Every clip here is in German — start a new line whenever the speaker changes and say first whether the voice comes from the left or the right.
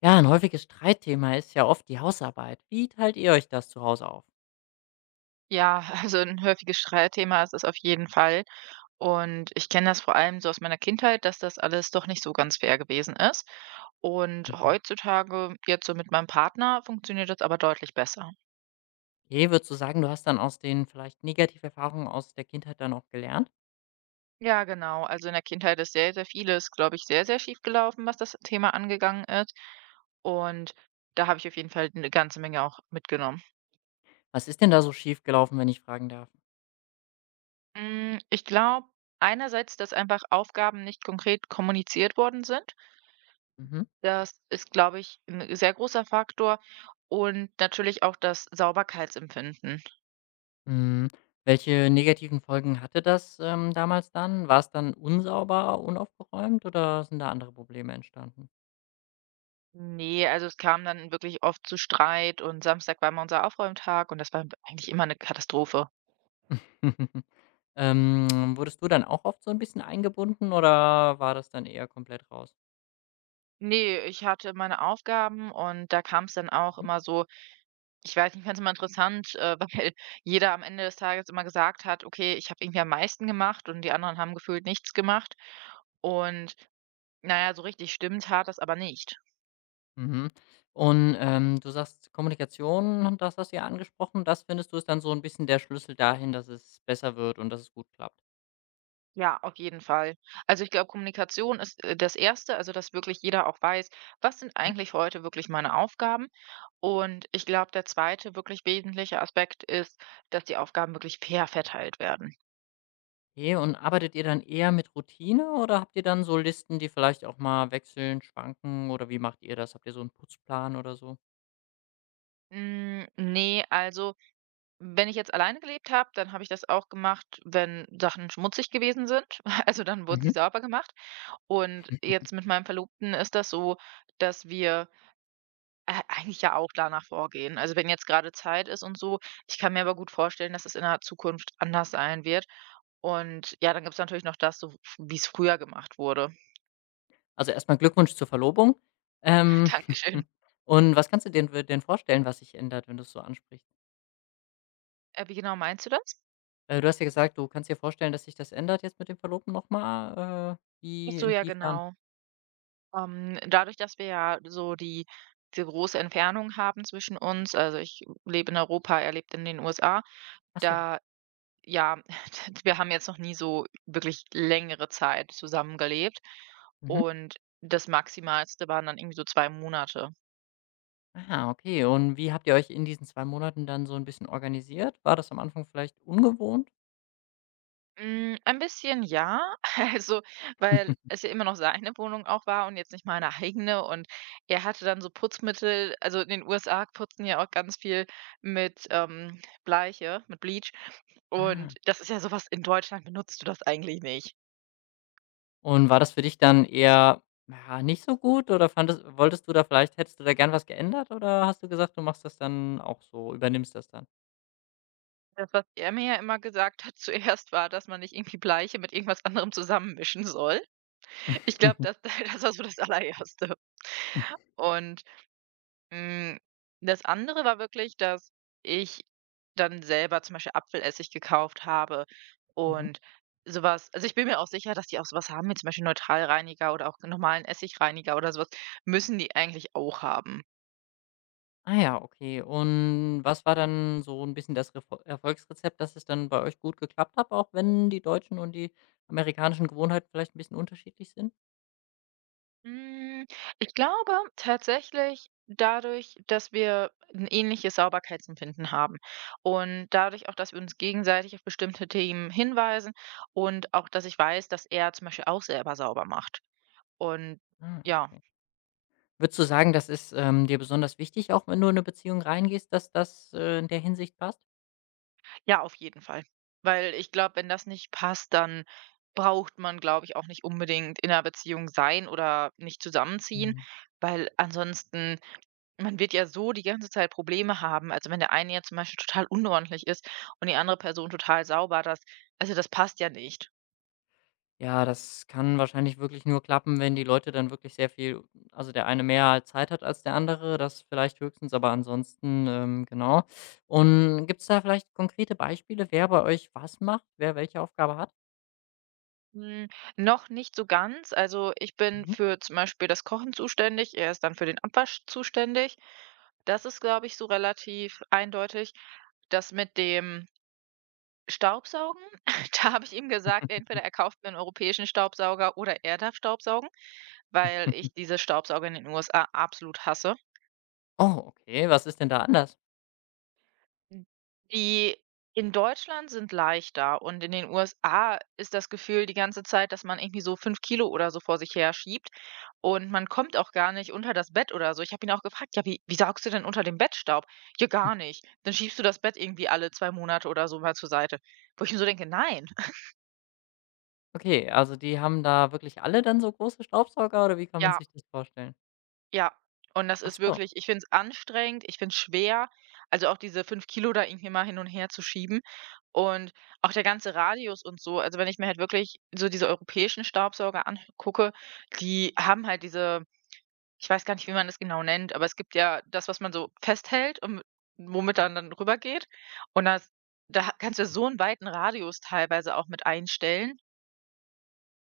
left: Ja, ein häufiges Streitthema ist ja oft die Hausarbeit. Wie teilt ihr euch das zu Hause auf?
right: Ja, also ein häufiges Streitthema ist es auf jeden Fall. Und ich kenne das vor allem so aus meiner Kindheit, dass das alles doch nicht so ganz fair gewesen ist. Und
left: Mhm.
right: heutzutage, jetzt so mit meinem Partner, funktioniert das aber deutlich besser.
left: Okay, würdest du sagen, du hast dann aus den vielleicht negativen Erfahrungen aus der Kindheit dann auch gelernt?
right: Ja, genau. Also in der Kindheit ist sehr, sehr vieles, glaube ich, sehr, sehr schief gelaufen, was das Thema angegangen ist. Und da habe ich auf jeden Fall eine ganze Menge auch mitgenommen.
left: Was ist denn da so schief gelaufen, wenn ich fragen darf?
right: Ich glaube einerseits, dass einfach Aufgaben nicht konkret kommuniziert worden sind.
left: Mhm.
right: Das ist, glaube ich, ein sehr großer Faktor und natürlich auch das Sauberkeitsempfinden.
left: Hm, welche negativen Folgen hatte das damals dann? War es dann unsauber, unaufgeräumt oder sind da andere Probleme entstanden?
right: Ne, also, es kam dann wirklich oft zu Streit und Samstag war immer unser Aufräumtag und das war eigentlich immer eine Katastrophe.
left: Wurdest du dann auch oft so ein bisschen eingebunden oder war das dann eher komplett raus?
right: Ne, ich hatte meine Aufgaben und da kam es dann auch
left: Mhm.
right: immer so ich weiß nicht, ich fand es immer interessant, weil jeder am Ende des Tages immer gesagt hat: „Okay, ich habe irgendwie am meisten gemacht" und die anderen haben gefühlt nichts gemacht. Und na ja, so richtig stimmt hat das aber nicht.
left: Mhm. Und, du sagst Kommunikation, das hast du ja angesprochen. Das findest du ist dann so ein bisschen der Schlüssel dahin, dass es besser wird und dass es gut klappt.
right: Ja, auf jeden Fall. Also ich glaube, Kommunikation ist das Erste, also dass wirklich jeder auch weiß, was sind
left: Mhm.
right: eigentlich heute wirklich meine Aufgaben. Und ich glaube, der zweite wirklich wesentliche Aspekt ist, dass die Aufgaben wirklich fair verteilt werden.
left: Okay, und arbeitet ihr dann eher mit Routine oder habt ihr dann so Listen, die vielleicht auch mal wechseln, schwanken oder wie macht ihr das? Habt ihr so einen Putzplan oder so?
right: Nee, also wenn ich jetzt alleine gelebt habe, dann habe ich das auch gemacht, wenn Sachen schmutzig gewesen sind. Also dann wurden
left: Mhm.
right: sie sauber gemacht. Und jetzt mit meinem Verlobten ist das so, dass wir eigentlich ja auch danach vorgehen. Also, wenn jetzt gerade Zeit ist und so. Ich kann mir aber gut vorstellen, dass es in der Zukunft anders sein wird. Und ja, dann gibt's natürlich noch das, so wie es früher gemacht wurde.
left: Also, erstmal Glückwunsch zur Verlobung. Ähm,
right: Dankeschön.
left: und was kannst du dir denn vorstellen, was sich ändert, wenn du es so ansprichst?
right: Wie genau meinst du das?
left: Du hast ja gesagt, du kannst dir vorstellen, dass sich das ändert jetzt mit dem Verlobten noch mal. Äh,
right: Ach
left: wie
right: so, ja
left: inwiefern?
right: genau. Dadurch, dass wir ja so die große Entfernung haben zwischen uns, also, ich lebe in Europa, er lebt in den USA.
left: Ach so.
right: Da Ja, wir haben jetzt noch nie so wirklich längere Zeit zusammengelebt
left: Mhm.
right: und das Maximalste waren dann irgendwie so 2 Monate.
left: Ah, okay. Und wie habt ihr euch in diesen 2 Monaten dann so ein bisschen organisiert? War das am Anfang vielleicht ungewohnt?
right: Ein bisschen ja, also, weil es ja immer noch seine Wohnung auch war und jetzt nicht meine eigene und er hatte dann so Putzmittel also, in den USA putzen ja auch ganz viel mit, Bleiche mit Bleach
left: Ah.
right: und das ist ja sowas. In Deutschland benutzt du das eigentlich nicht.
left: Und war das für dich dann eher, ja, nicht so gut oder fandest wolltest du da vielleicht hättest du da gern was geändert oder hast du gesagt, du machst das dann auch so übernimmst das dann?
right: Das, was er mir ja immer gesagt hat zuerst, war, dass man nicht irgendwie Bleiche mit irgendwas anderem zusammenmischen soll. Ich glaube, das das war so das Allererste. Und, hm, das andere war wirklich, dass ich dann selber zum Beispiel Apfelessig gekauft habe
left: Mhm.
right: und sowas. Also, ich bin mir auch sicher, dass die auch so was haben wie zum Beispiel Neutralreiniger oder auch normalen Essigreiniger oder sowas. Müssen die eigentlich auch haben.
left: Ah ja, okay. Und was war dann so ein bisschen das Refo Erfolgsrezept, dass es dann bei euch gut geklappt hat, auch wenn die deutschen und die amerikanischen Gewohnheiten vielleicht ein bisschen unterschiedlich sind?
right: Hm, ich glaube tatsächlich dadurch, dass wir ein ähnliches Sauberkeitsempfinden haben und dadurch auch, dass wir uns gegenseitig auf bestimmte Themen hinweisen und auch, dass ich weiß, dass er zum Beispiel auch selber sauber macht. Und
left: Ah,
right: ja,
left: okay. Würdest du sagen, das ist, dir besonders wichtig, auch wenn du in eine Beziehung reingehst, dass das, in der Hinsicht passt?
right: ja, auf jeden Fall. Weil ich glaube, wenn das nicht passt, dann braucht man, glaube ich, auch nicht unbedingt in 'ner Beziehung sein oder nicht zusammenziehen,
left: Mhm.
right: weil ansonsten man wird ja so die ganze Zeit Probleme haben. Also, wenn der eine jetzt zum Beispiel total unordentlich ist und die andere Person total sauber, das also, das passt ja nicht.
left: Ja, das kann wahrscheinlich wirklich nur klappen, wenn die Leute dann wirklich sehr viel also, der eine mehr Zeit hat als der andere, das vielleicht höchstens, aber ansonsten, genau. Und gibt es da vielleicht konkrete Beispiele, wer bei euch was macht, wer welche Aufgabe hat?
right: Hm, noch nicht so ganz. Also, ich bin
left: Mhm.
right: für zum Beispiel das Kochen zuständig, er ist dann für den Abwasch zuständig. Das ist, glaube ich, so relativ eindeutig. Das mit dem Staubsaugen, da habe ich ihm gesagt, entweder er kauft mir einen europäischen Staubsauger oder er darf Staubsaugen, weil ich diese Staubsauger in den USA absolut hasse.
left: Oh, okay, was ist denn da anders?
right: Hm, die in Deutschland sind leichter und in den USA ist das Gefühl die ganze Zeit, dass man irgendwie so 5 Kilo oder so vor sich herschiebt und man kommt auch gar nicht unter das Bett oder so. Ich habe ihn auch gefragt: „Ja, wie saugst du denn unter dem Bett Staub?" „Ja, gar nicht. Dann schiebst du das Bett irgendwie alle 2 Monate oder so mal zur Seite." Wo ich mir so denke: „Nein."
left: Okay, also, die haben da wirklich alle dann so große Staubsauger oder wie kann man
right: Ja.
left: sich das vorstellen?
right: Ja, und das
left: Ach
right: ist
left: so.
right: wirklich ich finde es anstrengend, ich finde es schwer, also auch diese 5 Kilo da irgendwie mal hin und her zu schieben und auch der ganze Radius und so. Also, wenn ich mir halt wirklich so diese europäischen Staubsauger angucke, die haben halt diese ich weiß gar nicht, wie man das genau nennt, aber es gibt ja das, was man so festhält und womit dann rübergeht und das da kannst du so einen weiten Radius teilweise auch mit einstellen.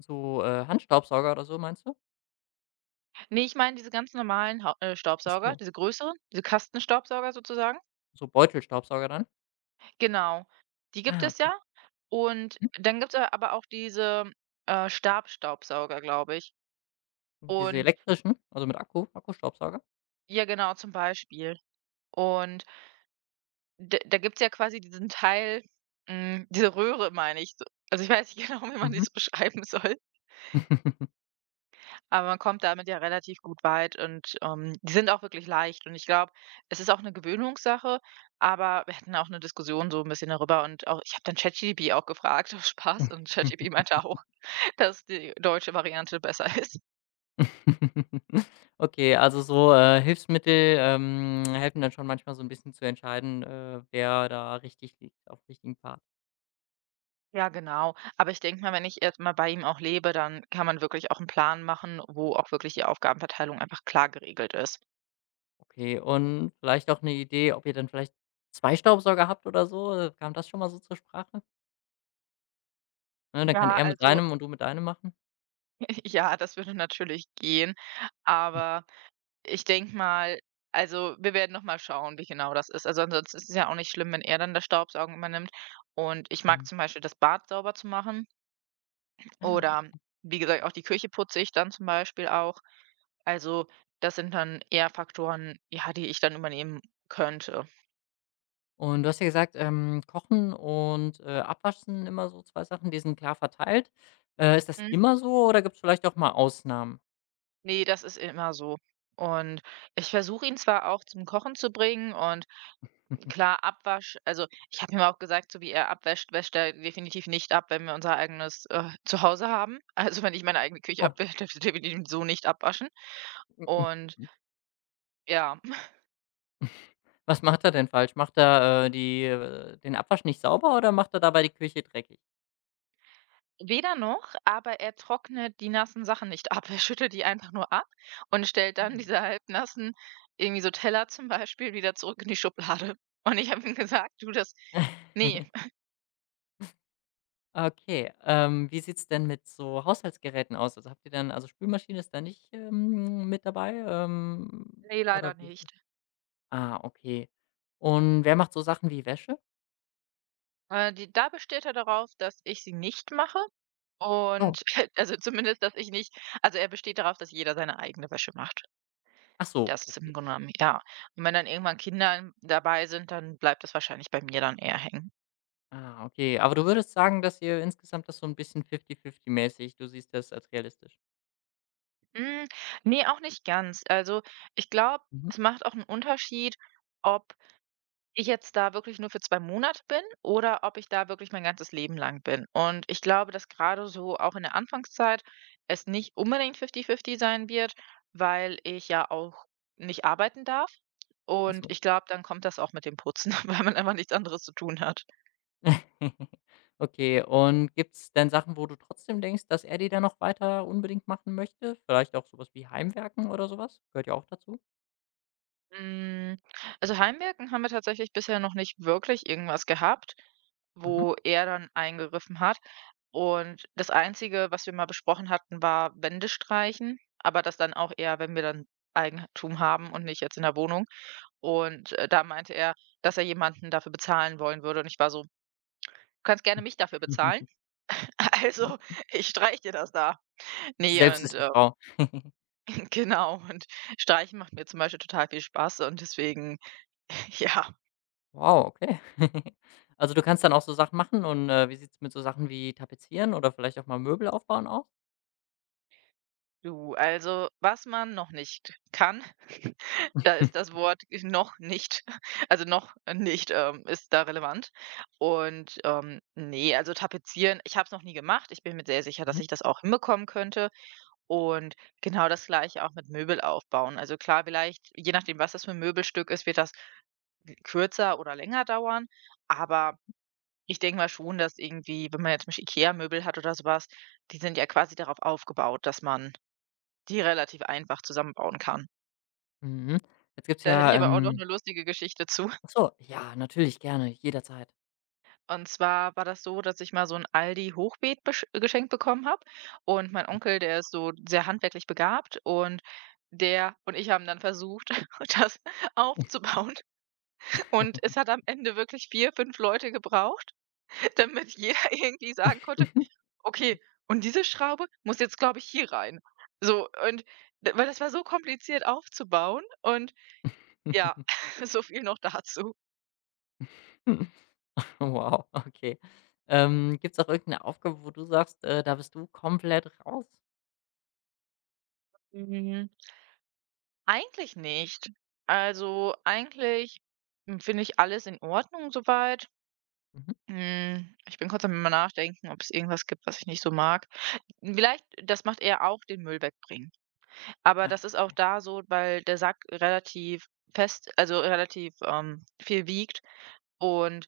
left: So, Handstaubsauger oder so, meinst du?
right: Ne, ich meine diese ganz normalen Hau
left: Ach
right: Staubsauger,
left: so,
right: diese größeren, diese Kastenstaubsauger sozusagen.
left: so Beutelstaubsauger dann?
right: Genau, die gibt
left: Ah,
right: es
left: okay.
right: ja. Und
left: Mhm.
right: dann gibt es aber auch diese, Stabstaubsauger, glaube ich.
left: Diese
right: Und
left: elektrischen, also mit Akkustaubsauger?
right: ja, genau, zum Beispiel. Und d da gibt es ja quasi diesen Teil, diese Röhre, meine ich. Also, ich weiß nicht genau, wie man
left: Mhm.
right: das beschreiben soll, aber man kommt damit ja relativ gut weit und, die sind auch wirklich leicht. Und ich glaube, es ist auch eine Gewöhnungssache, aber wir hatten auch eine Diskussion so ein bisschen darüber und auch ich habe dann ChatGPT auch gefragt, aus Spaß und ChatGPT meinte auch, dass die deutsche Variante besser ist.
left: Okay, also so, Hilfsmittel, helfen dann schon manchmal so ein bisschen zu entscheiden, wer da richtig liegt auf dem richtigen Pfad.
right: Ja, genau. Aber ich denke mal, wenn ich erst mal bei ihm auch lebe, dann kann man wirklich auch einen Plan machen, wo auch wirklich die Aufgabenverteilung einfach klar geregelt ist.
left: Okay, und vielleicht auch eine Idee, ob ihr dann vielleicht 2 Staubsauger habt oder so? Kam das schon mal so zur Sprache? Ne, dann kann
right: Ja,
left: er mit
right: also
left: deinem und du mit deinem machen.
right: ja, das würde natürlich gehen, aber ich denke mal also, wir werden noch mal schauen, wie genau das ist. Also, ansonsten ist es ja auch nicht schlimm, wenn er dann das Staubsaugen übernimmt und ich mag
left: Mhm.
right: zum Beispiel das Bad sauber zu machen
left: Ah,
right: oder wie gesagt, auch die Küche putze ich dann zum Beispiel auch. Also, das sind dann eher Faktoren, ja, die ich dann übernehmen könnte.
left: und du hast ja gesagt, Kochen und, Abwasch sind immer so 2 Sachen, die sind klar verteilt. Ist das
right: Mhm.
left: immer so oder gibt es vielleicht auch mal Ausnahmen?
right: Ne, das ist immer so. Und ich versuche ihn zwar auch zum Kochen zu bringen und klar, Abwasch also, ich habe ihm auch gesagt, so wie er abwäscht, wäscht er definitiv nicht ab, wenn wir unser eigenes, Zuhause haben. Also, wenn ich meine eigene Küche
left: Oh,
right: abwäsche, darf ich definitiv so nicht abwaschen. Und ja.
left: was macht er denn falsch? Macht er, die den Abwasch nicht sauber oder macht er dabei die Küche dreckig?
right: Weder noch, aber er trocknet die nassen Sachen nicht ab. Er schüttelt die einfach nur ab und stellt dann diese halbnassen, irgendwie so Teller zum Beispiel, wieder zurück in die Schublade. Und ich habe ihm gesagt: „Du, das nee,
left: Okay, wie sieht's denn mit so Haushaltsgeräten aus? Also, habt ihr dann also, Spülmaschine ist da nicht, mit dabei,
right: ne, leider
left: oder wie ist das?
right: nicht."
left: Ah, okay. Und wer macht so Sachen wie Wäsche?
right: Die da besteht er darauf, dass ich sie nicht mache
left: Oh,
right: und also zumindest, dass ich nicht also er besteht darauf, dass jeder seine eigene Wäsche macht.
left: ach so,
right: Das ist
left: okay.
right: im Grunde genommen ja. Und wenn dann irgendwann Kinder dabei sind, dann bleibt das wahrscheinlich bei mir dann eher hängen.
left: Ah, okay. Aber du würdest sagen, dass ihr insgesamt das so ein bisschen fifty-fifty-mäßig du siehst das als realistisch?
right: Hm, ne, auch nicht ganz. Also, ich glaube,
left: Mhm.
right: es macht auch einen Unterschied, ob ich jetzt da wirklich nur für 2 Monate bin oder ob ich da wirklich mein ganzes Leben lang bin. Und ich glaube, dass gerade so auch in der Anfangszeit es nicht unbedingt fifty-fifty sein wird, weil ich ja auch nicht arbeiten darf.
left: Ach
right: Und
left: so.
right: ich glaube, dann kommt das auch mit dem Putzen, weil man einfach nichts anderes zu tun hat.
left: Okay, und gibt's denn Sachen, wo du trotzdem denkst, dass er die dann noch weiter unbedingt machen möchte? Vielleicht auch sowas wie Heimwerken oder sowas gehört ja auch dazu.
right: Hm, also Heimwirken haben wir tatsächlich bisher noch nicht wirklich irgendwas gehabt,
left: Mhm.
right: wo er dann eingegriffen hat. Und das Einzige, was wir mal besprochen hatten, war Wände streichen, aber das dann auch eher, wenn wir dann Eigentum haben und nicht jetzt in der Wohnung. Und da meinte er, dass er jemanden dafür bezahlen wollen würde. Und ich war so, du kannst gerne mich dafür bezahlen. Also, ich streiche dir das da. Nee,
left: Selbst
right: und
left: ist die Frau.
right: genau. Und streichen macht mir zum Beispiel total viel Spaß. Und deswegen, ja.
left: Wow, okay. Also, du kannst dann auch so Sachen machen und, wie sieht's mit so Sachen wie Tapezieren oder vielleicht auch mal Möbel aufbauen aus?
right: Du, also was man noch nicht kann, da ist das Wort noch nicht, also noch nicht, ist da relevant. Und nee, also tapezieren, ich habe es noch nie gemacht. Ich bin mir sehr sicher,
left: Mhm.
right: dass ich das auch hinbekommen könnte. Und genau das gleiche auch mit Möbel aufbauen. Also klar, vielleicht, je nachdem, was das für ein Möbelstück ist, wird das kürzer oder länger dauern. Aber ich denke mal schon, dass irgendwie, wenn man jetzt zum Beispiel IKEA-Möbel hat oder sowas, die sind ja quasi darauf aufgebaut, dass man die relativ einfach zusammenbauen kann.
left: Mhm. Jetzt gibt's
right: Da hätte
left: ja,
right: ich aber auch noch eine lustige Geschichte zu.
left: Ach so, ja, natürlich gerne, jederzeit.
right: Und zwar war das so, dass ich mal so ein Aldi-Hochbeet besch geschenkt bekommen habe und mein Onkel, der ist so sehr handwerklich begabt und der und ich haben dann versucht, das aufzubauen und es hat am Ende wirklich 4, 5 Leute gebraucht, damit jeder irgendwie sagen konnte: „Okay, und diese Schraube muss jetzt, glaube ich, hier rein." So und d weil das war so kompliziert aufzubauen und ja, so viel noch dazu.
left: Wow, okay. Gibt's auch irgendeine Aufgabe, wo du sagst, da bist du komplett raus?
right: Hm, eigentlich nicht. Also, eigentlich, finde ich alles in Ordnung soweit. Weit.
left: Mhm.
right: Ich bin kurz am immer Nachdenken, ob es irgendwas gibt, was ich nicht so mag. Vielleicht das macht er auch den Müll wegbringen. Aber
left: Ah,
right: das ist auch
left: okay.
right: da so, weil der Sack relativ fest also, relativ, viel wiegt und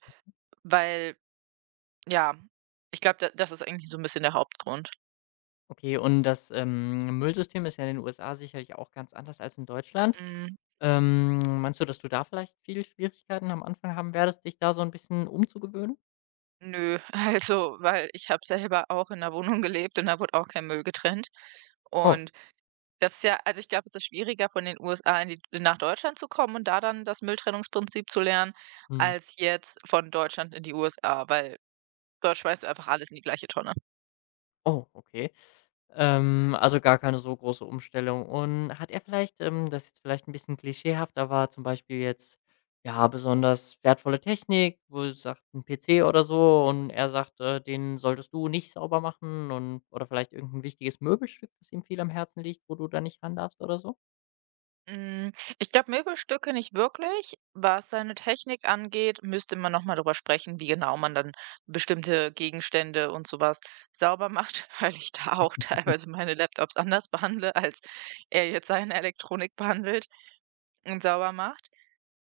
right: weil ja, ich glaube, da das ist eigentlich so ein bisschen der Hauptgrund.
left: Okay, und das, Müllsystem ist ja in den USA sicherlich auch ganz anders als in Deutschland.
right: Hm.
left: Meinst du, dass du da vielleicht viele Schwierigkeiten am Anfang haben werdest, dich da so ein bisschen umzugewöhnen?
right: Nö, also, weil ich habe selber auch in 'ner Wohnung gelebt und da wurde auch kein Müll getrennt.
left: Oh,
right: Und das ist ja also, ich glaube, es ist schwieriger von den USA in die nach Deutschland zu kommen und da dann das Mülltrennungsprinzip zu lernen,
left: mhm.
right: als jetzt von Deutschland in die USA, weil dort schmeißt du einfach alles in die gleiche Tonne.
left: Oh, okay. Also gar keine so große Umstellung. Und hat er vielleicht, das ist jetzt vielleicht ein bisschen klischeehaft, aber zum Beispiel jetzt, ja, besonders wertvolle Technik, wo er sagt, 'n PC oder so und er sagt, „Den solltest du nicht sauber machen“ und oder vielleicht irgendein wichtiges Möbelstück, das ihm viel am Herzen liegt, wo du da nicht ran darfst oder so?
right: Hm, ich glaube, Möbelstücke nicht wirklich. Was seine Technik angeht, müsste man noch mal drüber sprechen, wie genau man dann bestimmte Gegenstände und sowas sauber macht, weil ich da auch teilweise meine Laptops anders behandle, als er jetzt seine Elektronik behandelt und sauber macht.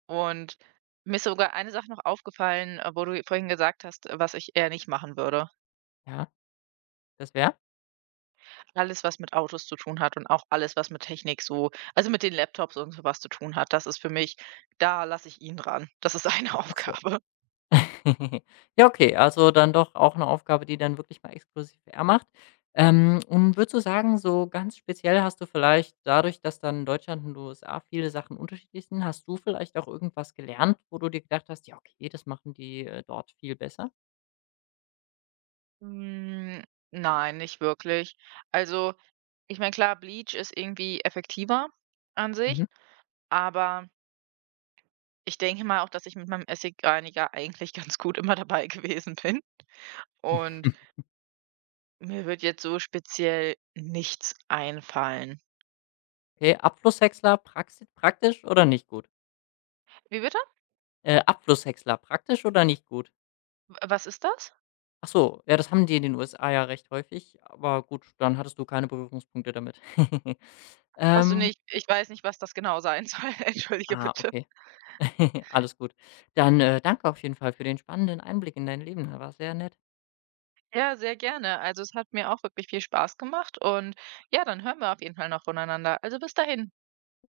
right: Und mir ist sogar eine Sache noch aufgefallen, wo du vorhin gesagt hast, was ich eher nicht machen würde.
left: Ja, das wäre?
right: Alles, was mit Autos zu tun hat und auch alles, was mit Technik so also mit den Laptops und so was zu tun hat, das ist für mich da lasse ich ihn dran. Das ist seine Aufgabe.
left: Ja, okay, also dann doch auch eine Aufgabe, die dann wirklich mal exklusiv er macht. Und würdest du sagen, so ganz speziell hast du vielleicht dadurch, dass dann in Deutschland und USA viele Sachen unterschiedlich sind, hast du vielleicht auch irgendwas gelernt, wo du dir gedacht hast: „Ja, okay, das machen die, dort viel besser?“
right: Hm, nein, nicht wirklich. Also, ich meine, klar, Bleach ist irgendwie effektiver an sich,
left: Mhm.
right: aber ich denke mal auch, dass ich mit meinem Essigreiniger eigentlich ganz gut immer dabei gewesen bin und mir wird jetzt so speziell nichts einfallen.
left: Okay, Abflusshäcksler praxi praktisch oder nicht gut?
right: Wie bitte?
left: Abflusshäcksler praktisch oder nicht gut?
right: W was ist das?
left: Ach so, ja, das haben die in den USA ja recht häufig, aber gut, dann hattest du keine Berührungspunkte damit.
right: Ach so, ne,
left: Ähm,
right: ich weiß nicht, was das genau sein soll. Entschuldige
left: ah,
right: bitte.
left: okay. Alles gut. Dann, danke auf jeden Fall für den spannenden Einblick in dein Leben. War sehr nett.
right: Ja, sehr gerne. Also, es hat mir auch wirklich viel Spaß gemacht und ja, dann hören wir auf jeden Fall noch voneinander. Also, bis dahin.